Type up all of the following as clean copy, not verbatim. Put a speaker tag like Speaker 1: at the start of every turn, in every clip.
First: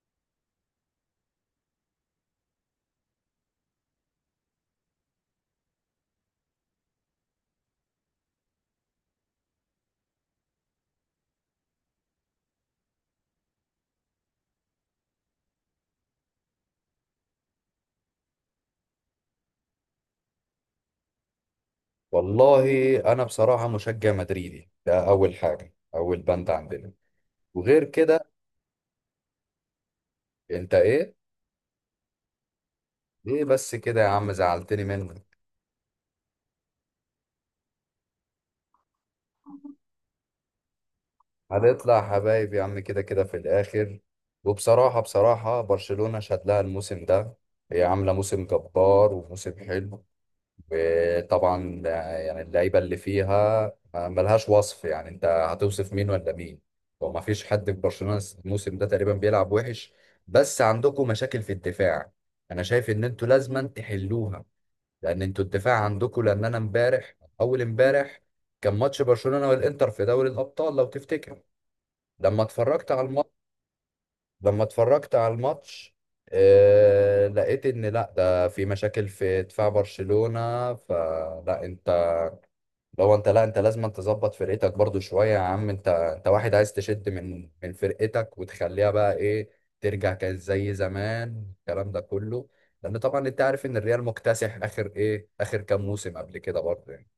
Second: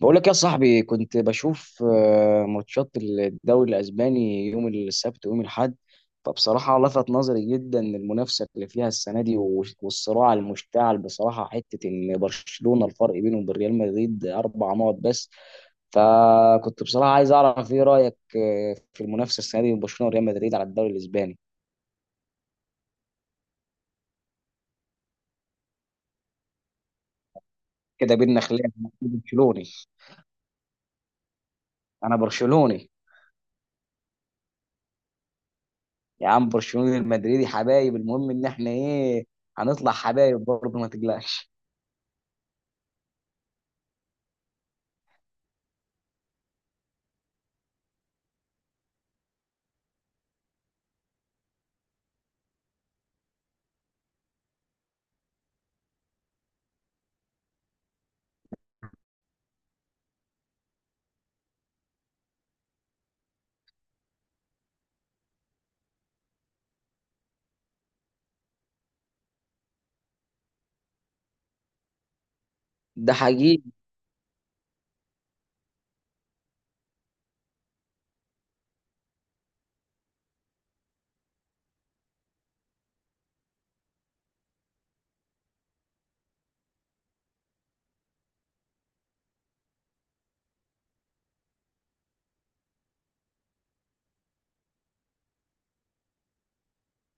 Speaker 1: بقول لك يا صاحبي كنت بشوف ماتشات الدوري الاسباني يوم السبت ويوم الاحد. فبصراحه لفت نظري جدا المنافسه اللي فيها السنه دي والصراع المشتعل بصراحه، حته ان برشلونه الفرق بينهم وبين ريال مدريد 4 نقط بس. فكنت بصراحه عايز اعرف ايه رايك في المنافسه السنه دي بين برشلونه وريال مدريد على الدوري الاسباني.
Speaker 2: والله انا بصراحه مشجع مدريدي، ده اول حاجه، اول بند عندنا. وغير
Speaker 1: كده
Speaker 2: كده.
Speaker 1: بينا خلاف، أنا برشلوني.
Speaker 2: انت ايه؟
Speaker 1: انا برشلوني.
Speaker 2: ايه بس كده يا عم، زعلتني منك.
Speaker 1: يا عم برشلوني، المدريدي حبايب، المهم ان احنا ايه؟ هنطلع حبايب برضه، ما تقلقش.
Speaker 2: هنطلع حبايب يا عم، كده كده في الاخر. وبصراحه برشلونه شاد لها الموسم ده، هي عامله موسم جبار وموسم حلو. وطبعا يعني اللعيبه اللي فيها ملهاش وصف، يعني انت هتوصف مين ولا مين؟ وما فيش حد في برشلونه الموسم ده تقريبا بيلعب وحش، بس عندكم مشاكل في الدفاع. انا شايف ان انتوا لازما تحلوها، لان انتوا الدفاع عندكم. لان انا اول امبارح كان ماتش برشلونه والانتر في دوري الابطال، لو تفتكر. لما اتفرجت على
Speaker 1: ده
Speaker 2: الماتش
Speaker 1: حقيقي.
Speaker 2: لما اتفرجت على الماتش لقيت ان لا، ده في مشاكل في دفاع برشلونه. فلا انت لو انت لا انت لازم أن تظبط فرقتك برضو شوية يا عم. انت واحد عايز تشد من فرقتك وتخليها بقى ايه، ترجع كانت زي زمان، الكلام ده كله. لان طبعا انت عارف ان الريال مكتسح اخر كام موسم قبل كده برضه يعني.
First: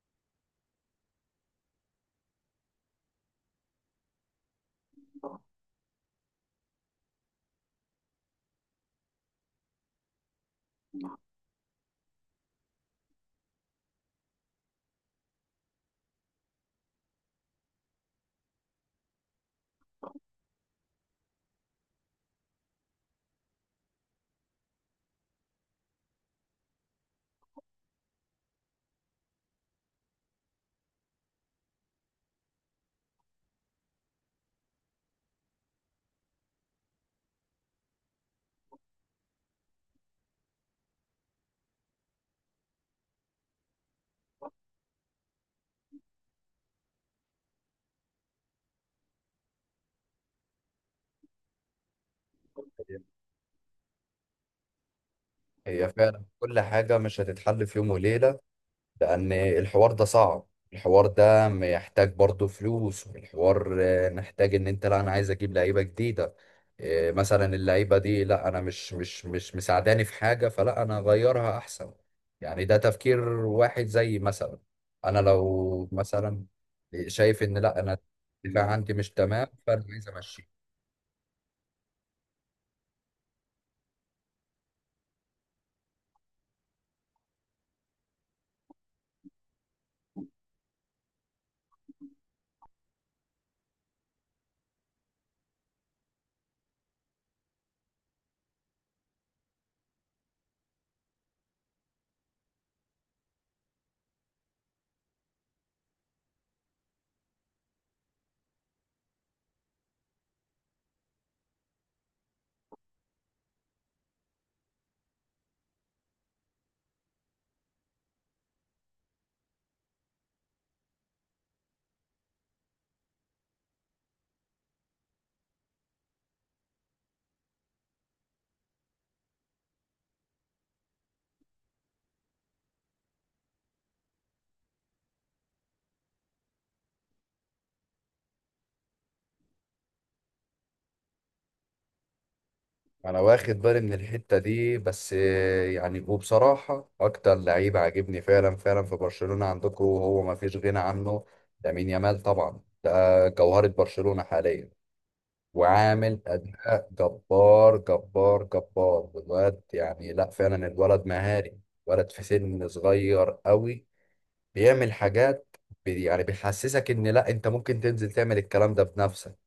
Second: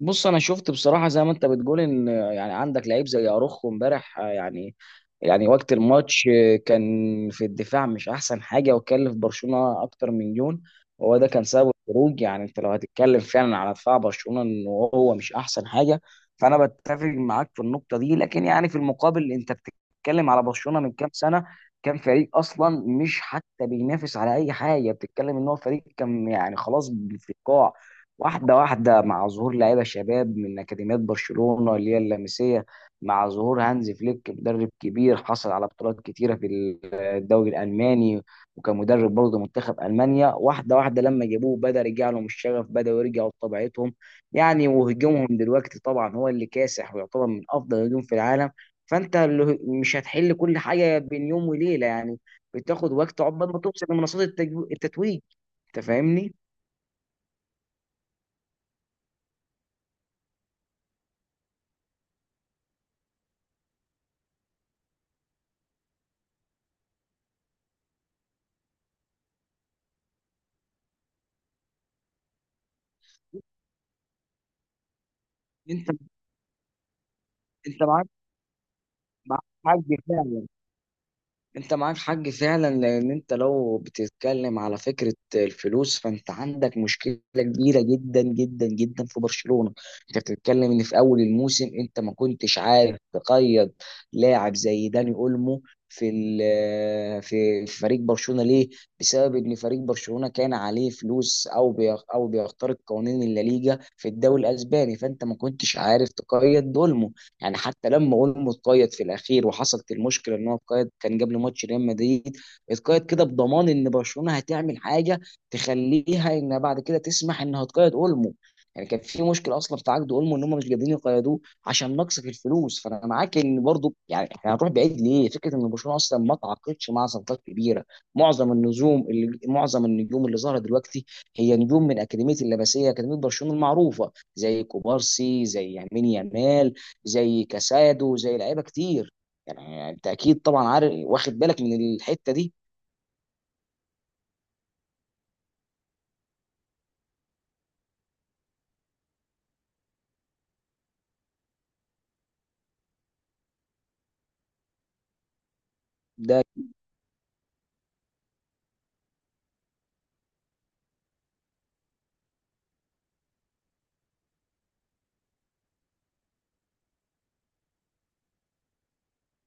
Speaker 1: بص انا شفت بصراحه زي ما انت بتقول، ان يعني عندك لعيب زي اروخو امبارح، يعني وقت الماتش كان في الدفاع مش احسن حاجه، وكلف برشلونه اكتر من جون. وهو ده كان سبب الخروج. يعني انت لو هتتكلم فعلا على دفاع برشلونه، ان هو مش احسن حاجه، فانا بتفق معاك في النقطه دي. لكن يعني في المقابل انت بتتكلم على برشلونه من كام سنه، كان فريق اصلا مش حتى بينافس على اي حاجه، بتتكلم ان هو فريق كان يعني خلاص في القاع. واحدة واحدة مع ظهور لعيبة شباب من أكاديميات برشلونة اللي هي اللمسية، مع ظهور هانز فليك، مدرب كبير حصل على بطولات كتيرة في الدوري الألماني، وكان مدرب برضه منتخب ألمانيا. واحدة واحدة لما جابوه بدأ يرجع لهم الشغف، بدأ يرجعوا لطبيعتهم. يعني وهجومهم دلوقتي طبعا هو اللي كاسح، ويعتبر من أفضل الهجوم في العالم. فأنت مش هتحل كل حاجة بين يوم وليلة، يعني بتاخد وقت عقبال ما توصل لمنصات التتويج. أنت
Speaker 2: هي فعلا
Speaker 1: فاهمني؟
Speaker 2: كل حاجة مش هتتحل في يوم وليلة، لأن الحوار ده صعب. الحوار ده محتاج برضه فلوس. والحوار محتاج إن أنت لا أنا عايز أجيب لعيبة جديدة. مثلا اللعيبة دي لا، أنا مش مساعداني في حاجة، فلا أنا أغيرها أحسن. يعني ده تفكير واحد، زي مثلا أنا لو
Speaker 1: انت
Speaker 2: مثلا شايف إن لا
Speaker 1: انت
Speaker 2: أنا
Speaker 1: معاك
Speaker 2: الدفاع عندي مش
Speaker 1: معاك
Speaker 2: تمام،
Speaker 1: حق
Speaker 2: فأنا عايز
Speaker 1: فعلا.
Speaker 2: أمشي.
Speaker 1: انت معاك حق فعلا، لان انت لو بتتكلم على فكره الفلوس، فانت عندك مشكله كبيره جدا جدا جدا في برشلونه. انت بتتكلم ان في اول الموسم انت ما كنتش عارف تقيد لاعب زي داني اولمو في ال- في في فريق برشلونه، ليه؟ بسبب ان فريق برشلونه كان عليه فلوس، او او بيخترق قوانين الليجا في الدوري الاسباني، فانت ما كنتش عارف تقيد دول. يعني حتى لما اولمو اتقيد في الاخير، وحصلت المشكله ان هو اتقيد كان قبل ماتش ريال مدريد، اتقيد كده بضمان ان برشلونه هتعمل حاجه تخليها انها بعد كده تسمح انها تقيد اولمو. يعني كان في مشكله اصلا في عقد اولمو، ان هم مش قادرين يقيدوه عشان نقص في الفلوس. فانا معاك ان برضو، يعني احنا هنروح بعيد ليه، فكره ان برشلونه اصلا ما تعاقدش مع صفقات كبيره. معظم النجوم اللي ظهرت دلوقتي هي نجوم من اكاديميه اللمسيه، اكاديميه برشلونه المعروفه، زي كوبارسي، زي يمين يامال، زي كاسادو، زي لعيبه كتير. يعني انت اكيد طبعا عارف واخد بالك من الحته دي.
Speaker 2: انا واخد بالي من الحته دي، بس يعني وبصراحه اكتر لعيب عاجبني فعلا فعلا في برشلونه عندكم وهو ما فيش غنى عنه، لامين يامال. طبعا ده جوهره برشلونه حاليا، وعامل
Speaker 1: ده
Speaker 2: اداء جبار جبار جبار الواد. يعني لا فعلا، الولد مهاري، ولد في سن صغير قوي، بيعمل حاجات، يعني بيحسسك ان لا، انت ممكن تنزل تعمل الكلام ده بنفسك.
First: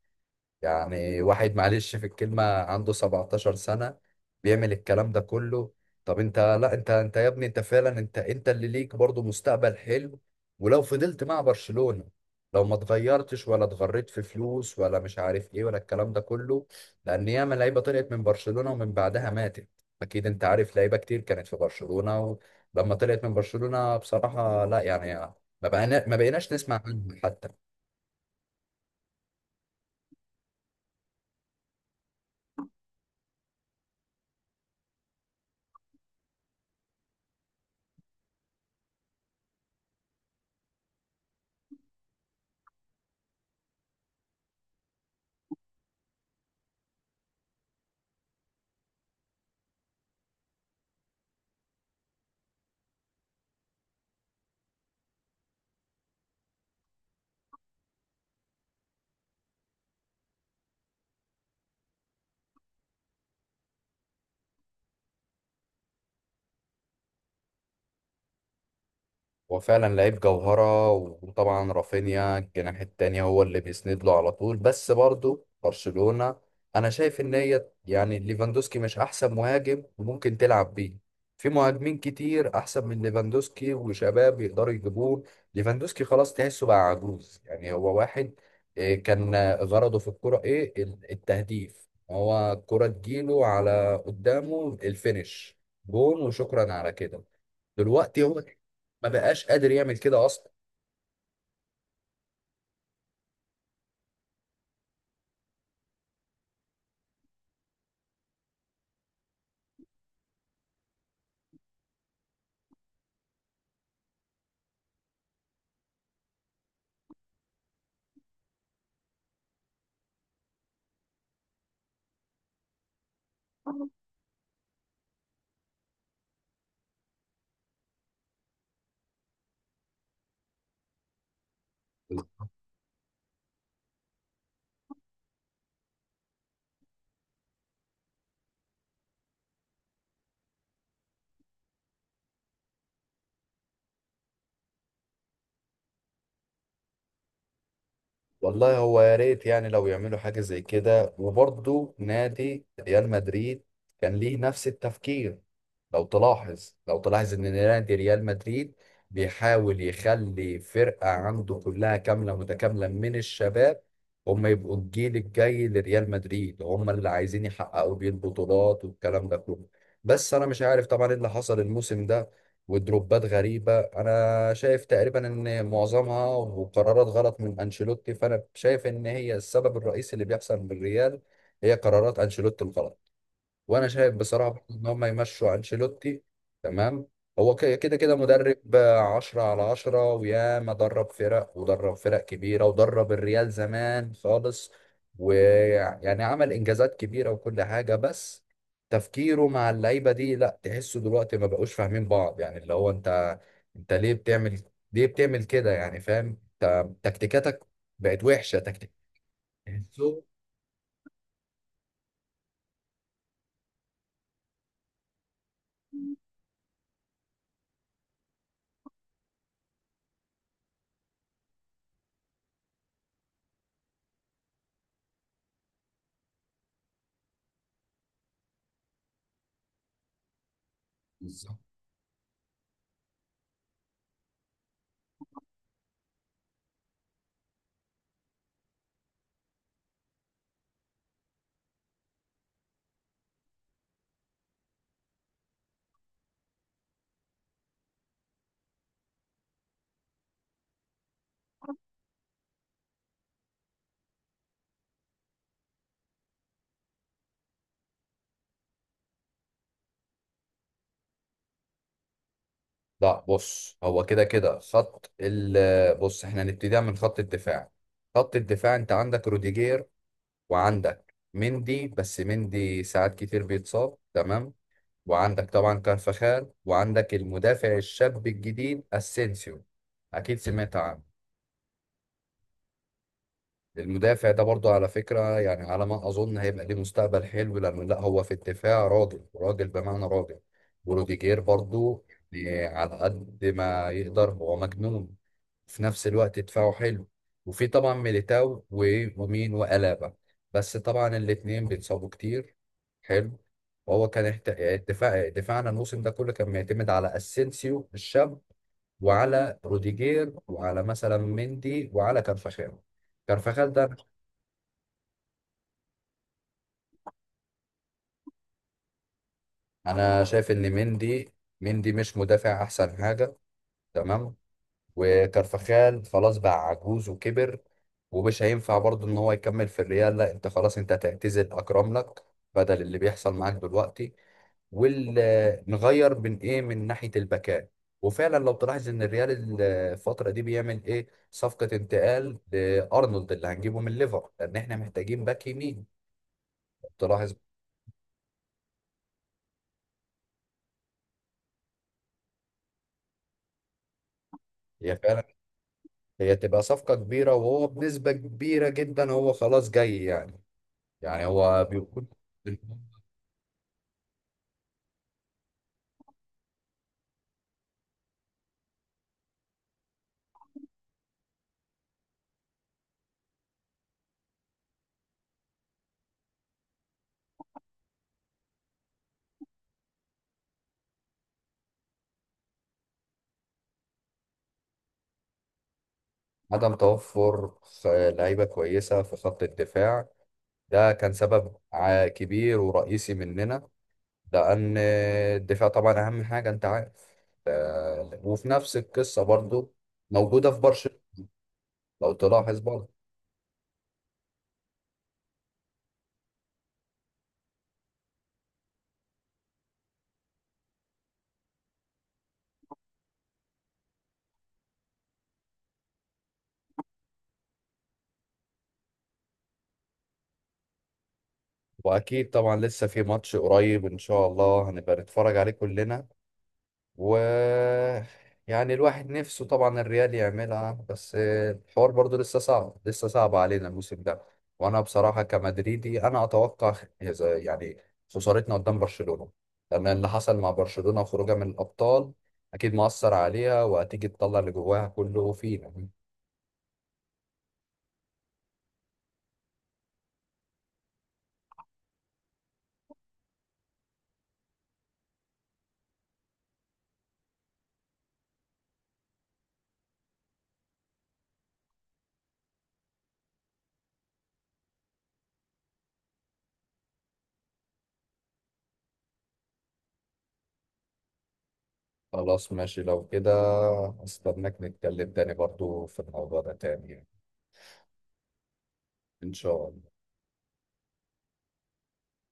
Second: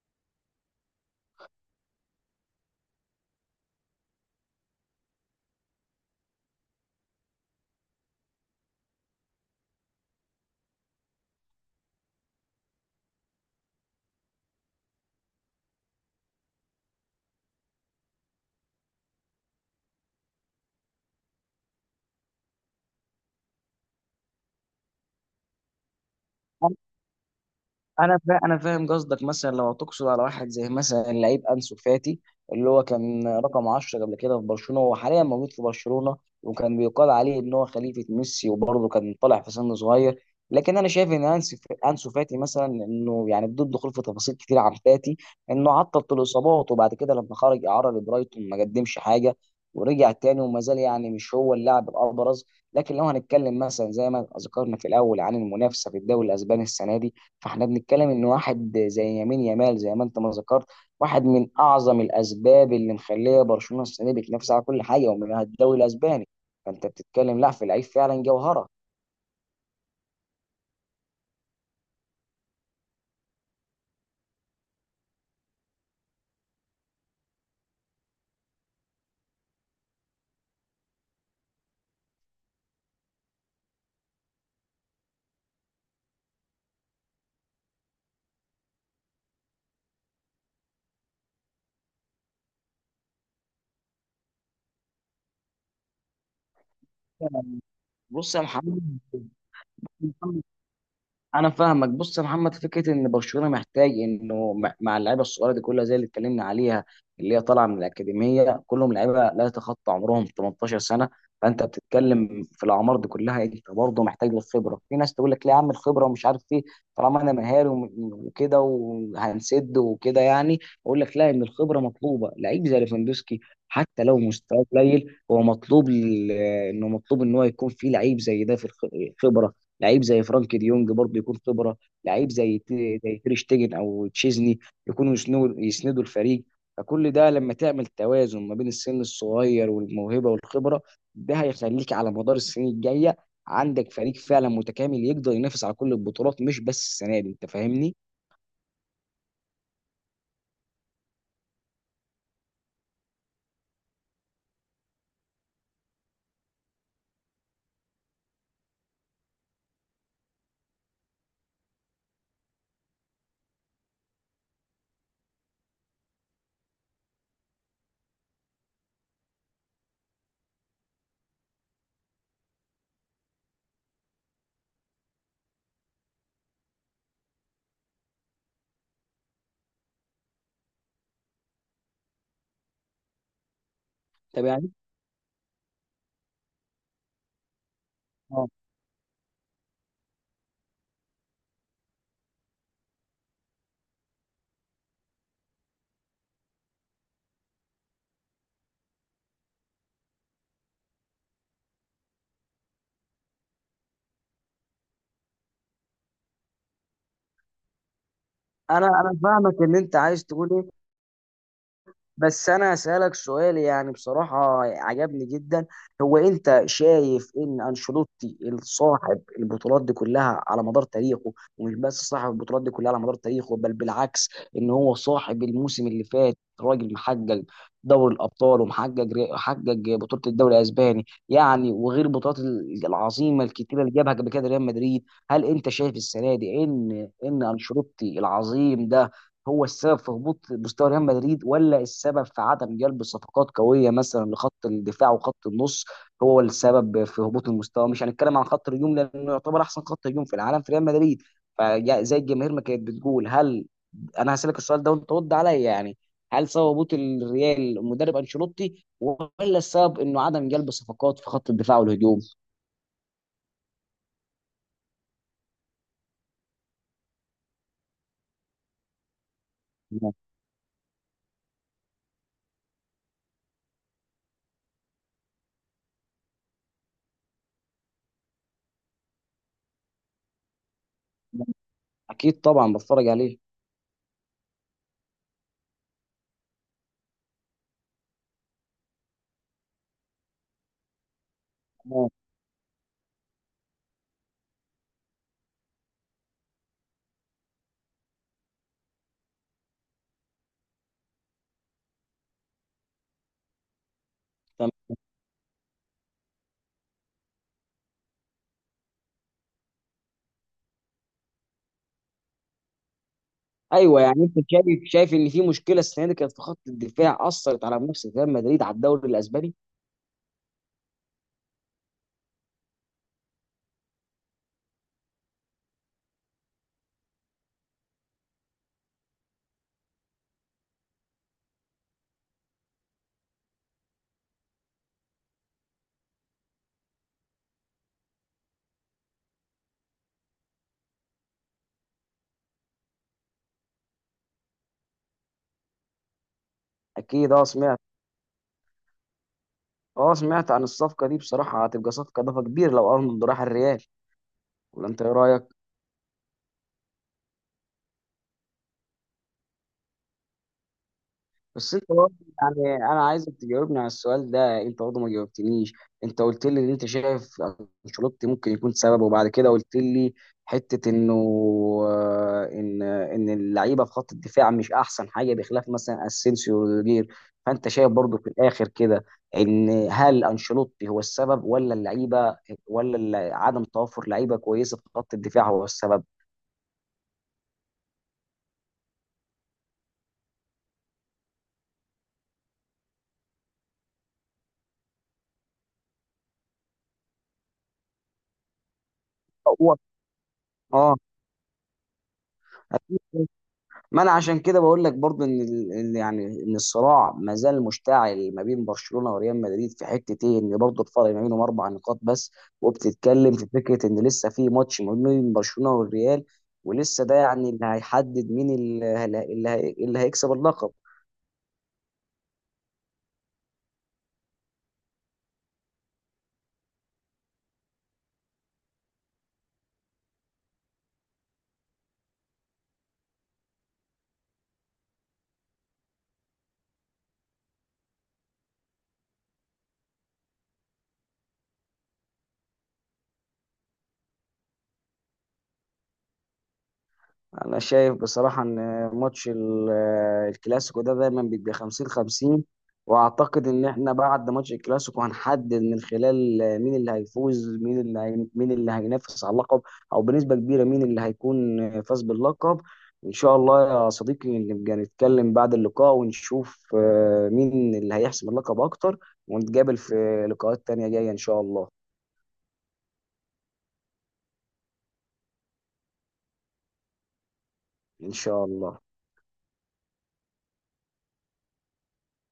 Speaker 2: يعني واحد معلش في الكلمة عنده 17 سنة بيعمل الكلام ده كله. طب انت لا انت انت يا ابني، انت فعلا، انت اللي ليك برضو مستقبل حلو، ولو فضلت مع برشلونة، لو ما اتغيرتش ولا اتغريت في فلوس، ولا مش عارف ايه، ولا الكلام ده كله. لان ياما لعيبة طلعت من برشلونة ومن بعدها ماتت. اكيد انت عارف لعيبة كتير كانت في برشلونة ولما طلعت من برشلونة بصراحة لا يعني، ما بقيناش نسمع عنهم حتى.
Speaker 1: انا فاهم قصدك. مثلا لو تقصد على واحد زي مثلا اللعيب انسو فاتي، اللي هو كان رقم 10 قبل كده في برشلونه، هو حاليا موجود في برشلونه، وكان بيقال عليه ان هو خليفه ميسي، وبرضه كان طالع في سن صغير. لكن انا شايف ان انسو، انسو فاتي مثلا، انه يعني بدون دخول في تفاصيل كتير عن فاتي، انه عطل طول الاصابات، وبعد كده لما خرج اعاره لبرايتون ما قدمش حاجه، ورجع تاني وما زال يعني مش هو اللاعب الابرز. لكن لو هنتكلم مثلا زي ما ذكرنا في الاول عن المنافسه في الدوري الاسباني السنه دي، فاحنا بنتكلم ان واحد زي يمين يامال، زي ما انت ما ذكرت، واحد من اعظم الاسباب اللي مخليه برشلونه السنه دي بتنافس على كل حاجه، ومنها الدوري الاسباني. فانت بتتكلم، لا، في لعيب فعلا جوهره.
Speaker 2: هو فعلا لعيب جوهرة، وطبعا رافينيا الجناح التاني هو اللي بيسند له على طول. بس برضه برشلونة، أنا شايف إن هي يعني ليفاندوسكي مش أحسن مهاجم ممكن تلعب بيه. في مهاجمين كتير أحسن من ليفاندوسكي وشباب يقدروا يجيبوه. ليفاندوسكي خلاص تحسه بقى عجوز، يعني هو واحد كان، غرضه في الكرة إيه، التهديف. هو الكرة تجيله على قدامه، الفينش جون وشكرا على كده. دلوقتي
Speaker 1: بص يا
Speaker 2: هو
Speaker 1: محمد،
Speaker 2: ما بقاش قادر يعمل كده اصلا.
Speaker 1: انا فاهمك. بص يا محمد، فكره ان برشلونه محتاج انه مع اللعيبه الصغيره دي كلها، زي اللي اتكلمنا عليها، اللي هي طالعه من الاكاديميه، كلهم لعيبه لا يتخطى عمرهم 18 سنه. فانت بتتكلم في الاعمار دي كلها، انت برضه محتاج للخبره. في ناس تقول لك لا يا عم الخبره ومش عارف ايه، طالما انا مهاري وكده وهنسد وكده، يعني. اقول لك لا، ان الخبره مطلوبه. لعيب زي ليفاندوسكي حتى لو مستواه قليل، هو مطلوب انه مطلوب ان هو يكون فيه لعيب زي ده في الخبره. لعيب زي فرانك ديونج برضه يكون خبره. لعيب زي تير شتيجن او تشيزني، يكونوا يسندوا الفريق. فكل ده لما تعمل توازن ما بين السن الصغير والموهبه والخبره، ده هيخليك على مدار السنين الجايه عندك فريق فعلا متكامل، يقدر ينافس على كل البطولات، مش بس السنه دي. انت فاهمني؟
Speaker 2: والله هو يا ريت يعني لو يعملوا حاجه زي كده، وبرضه نادي ريال مدريد كان ليه نفس التفكير. لو تلاحظ ان نادي ريال مدريد بيحاول يخلي فرقة عنده كلها كاملة متكاملة من الشباب، هم يبقوا الجيل الجاي لريال مدريد، هم اللي عايزين يحققوا بيه البطولات والكلام ده كله. بس انا مش عارف طبعا ايه اللي حصل الموسم ده، ودروبات غريبة. انا شايف تقريبا ان معظمها وقرارات غلط من انشيلوتي، فانا شايف ان هي السبب الرئيسي اللي بيحصل بالريال، هي قرارات انشيلوتي الغلط. وانا شايف
Speaker 1: طب
Speaker 2: بصراحه
Speaker 1: يعني،
Speaker 2: برضه ان هم يمشوا انشيلوتي. تمام. هو كده كده
Speaker 1: اه.
Speaker 2: مدرب 10 على 10، وياما درب فرق ودرب فرق كبيره، ودرب الريال زمان خالص، ويعني عمل انجازات كبيره وكل حاجه. بس تفكيره مع اللعيبه دي لا، تحسه دلوقتي ما بقوش فاهمين بعض، يعني اللي هو انت، انت ليه بتعمل كده يعني؟ فاهم انت تكتيكاتك بقت وحشه.
Speaker 1: انا
Speaker 2: تكتيك.
Speaker 1: انا فاهمك ان انت عايز تقول ايه. بس انا هسألك سؤال يعني بصراحة عجبني جدا. هو انت شايف ان انشيلوتي صاحب البطولات دي كلها على مدار تاريخه، ومش بس صاحب البطولات دي كلها على مدار تاريخه، بل بالعكس، ان هو صاحب الموسم اللي فات، راجل محقق دوري الابطال، ومحقق، حقق بطولة الدوري الاسباني يعني، وغير البطولات العظيمة الكتيرة اللي جابها قبل كده ريال مدريد. هل انت شايف السنة دي ان انشيلوتي العظيم ده هو السبب في هبوط مستوى ريال مدريد، ولا السبب في عدم جلب صفقات قويه مثلا لخط الدفاع وخط النص، هو السبب في هبوط المستوى؟ مش هنتكلم عن خط الهجوم لانه يعتبر احسن خط هجوم في العالم في ريال مدريد. فزي الجماهير ما كانت بتقول، انا هسالك السؤال ده وانت رد عليا يعني. هل سبب هبوط الريال المدرب انشيلوتي، ولا السبب انه عدم جلب صفقات في خط الدفاع والهجوم؟
Speaker 2: لا بص، هو كده كده خط ال بص، احنا هنبتديها من خط الدفاع. خط الدفاع، انت عندك روديجير، وعندك مندي، بس مندي ساعات كتير بيتصاب. تمام. وعندك طبعا كارفخال، وعندك المدافع الشاب الجديد اسينسيو. اكيد سمعت عنه.
Speaker 1: اكيد طبعا بتفرج عليه.
Speaker 2: المدافع ده برضو على فكرة يعني، على ما اظن هيبقى ليه مستقبل حلو، لانه لا، هو في الدفاع راجل راجل بمعنى راجل. وروديجير برضو،
Speaker 1: تمام.
Speaker 2: يعني على قد ما يقدر هو مجنون، في نفس الوقت دفاعه حلو. وفي طبعا ميليتاو ومين وألابا، بس طبعا الاتنين بيتصابوا كتير. حلو. وهو كان احت... دفاعنا الموسم ده كله كان بيعتمد على اسينسيو الشاب، وعلى روديجير، وعلى مثلا مندي، وعلى كارفاخال. كارفاخال ده
Speaker 1: ايوه، يعني انت شايف ان في مشكله السنه دي كانت في خط الدفاع، اثرت على منافسه ريال مدريد على الدوري الاسباني.
Speaker 2: انا شايف ان مندي مش مدافع احسن حاجة. تمام. وكرفخال خلاص بقى عجوز وكبر، ومش هينفع برضه ان هو يكمل في الريال. لا انت خلاص، انت هتعتزل اكرم لك بدل اللي بيحصل معاك دلوقتي، ونغير من ايه، من ناحية الباكات. وفعلا لو تلاحظ ان الريال الفترة دي بيعمل ايه، صفقة انتقال لارنولد اللي هنجيبه من ليفر، لان احنا محتاجين باك يمين.
Speaker 1: اكيد،
Speaker 2: تلاحظ
Speaker 1: اه، سمعت. اه، سمعت عن الصفقه دي. بصراحه هتبقى صفقه اضافه كبير لو ارنولد راح الريال، ولا
Speaker 2: هي
Speaker 1: انت ايه
Speaker 2: فعلا
Speaker 1: رايك؟
Speaker 2: هي تبقى صفقة كبيرة، وهو بنسبة كبيرة جدا هو خلاص جاي يعني. يعني هو
Speaker 1: بس انت
Speaker 2: بيكون
Speaker 1: برضه، يعني انا عايزك تجاوبني على السؤال ده. انت برضه ما جاوبتنيش. انت قلت لي ان انت شايف انشيلوتي ممكن يكون سبب، وبعد كده قلت لي حته انه ان اللعيبه في خط الدفاع مش احسن حاجه، بخلاف مثلا اسينسيو وروديجير. فانت شايف برضه في الاخر كده، ان هل انشيلوتي هو السبب، ولا اللعيبه، ولا عدم توفر لعيبه كويسه في خط الدفاع هو السبب؟
Speaker 2: عدم توفر لعيبة كويسة في خط الدفاع، ده كان سبب كبير ورئيسي مننا، لأن الدفاع طبعا أهم حاجة أنت عارف. ف- وفي نفس القصة برضو
Speaker 1: هو،
Speaker 2: موجودة في
Speaker 1: اه،
Speaker 2: برشلونة، لو تلاحظ برضو.
Speaker 1: ما انا عشان كده بقول لك برضو ان إن يعني ان الصراع ما زال مشتعل ما بين برشلونه وريال مدريد، في حته ايه، ان برضو الفرق ما بينهم 4 نقاط بس. وبتتكلم في فكره ان لسه في ماتش ما بين برشلونه والريال، ولسه ده يعني اللي هيحدد مين اللي, اللي هيكسب اللقب.
Speaker 2: وأكيد طبعا لسه في ماتش قريب إن شاء الله هنبقى نتفرج عليه كلنا. و يعني الواحد نفسه طبعا الريال يعملها، بس الحوار برضو لسه صعب، لسه صعب علينا الموسم ده. وانا بصراحة كمدريدي انا اتوقع يعني خسارتنا قدام برشلونة، لان اللي حصل مع برشلونة وخروجها من الابطال اكيد مؤثر عليها، وهتيجي تطلع اللي جواها كله فينا.
Speaker 1: انا شايف بصراحه ان ماتش الكلاسيكو ده دايما بيبقى 50 50. واعتقد ان احنا بعد ماتش الكلاسيكو هنحدد من خلال مين اللي هيفوز، مين مين اللي هينافس على اللقب، او بنسبه كبيره مين اللي هيكون فاز باللقب. ان شاء الله يا صديقي نبقى نتكلم بعد اللقاء، ونشوف مين اللي هيحسم اللقب اكتر، ونتقابل في لقاءات تانية جايه، ان شاء الله.
Speaker 2: خلاص ماشي لو كده، استناك نتكلم تاني برضو في الموضوع ده تاني يعني.
Speaker 1: ان شاء الله.
Speaker 2: ان شاء الله.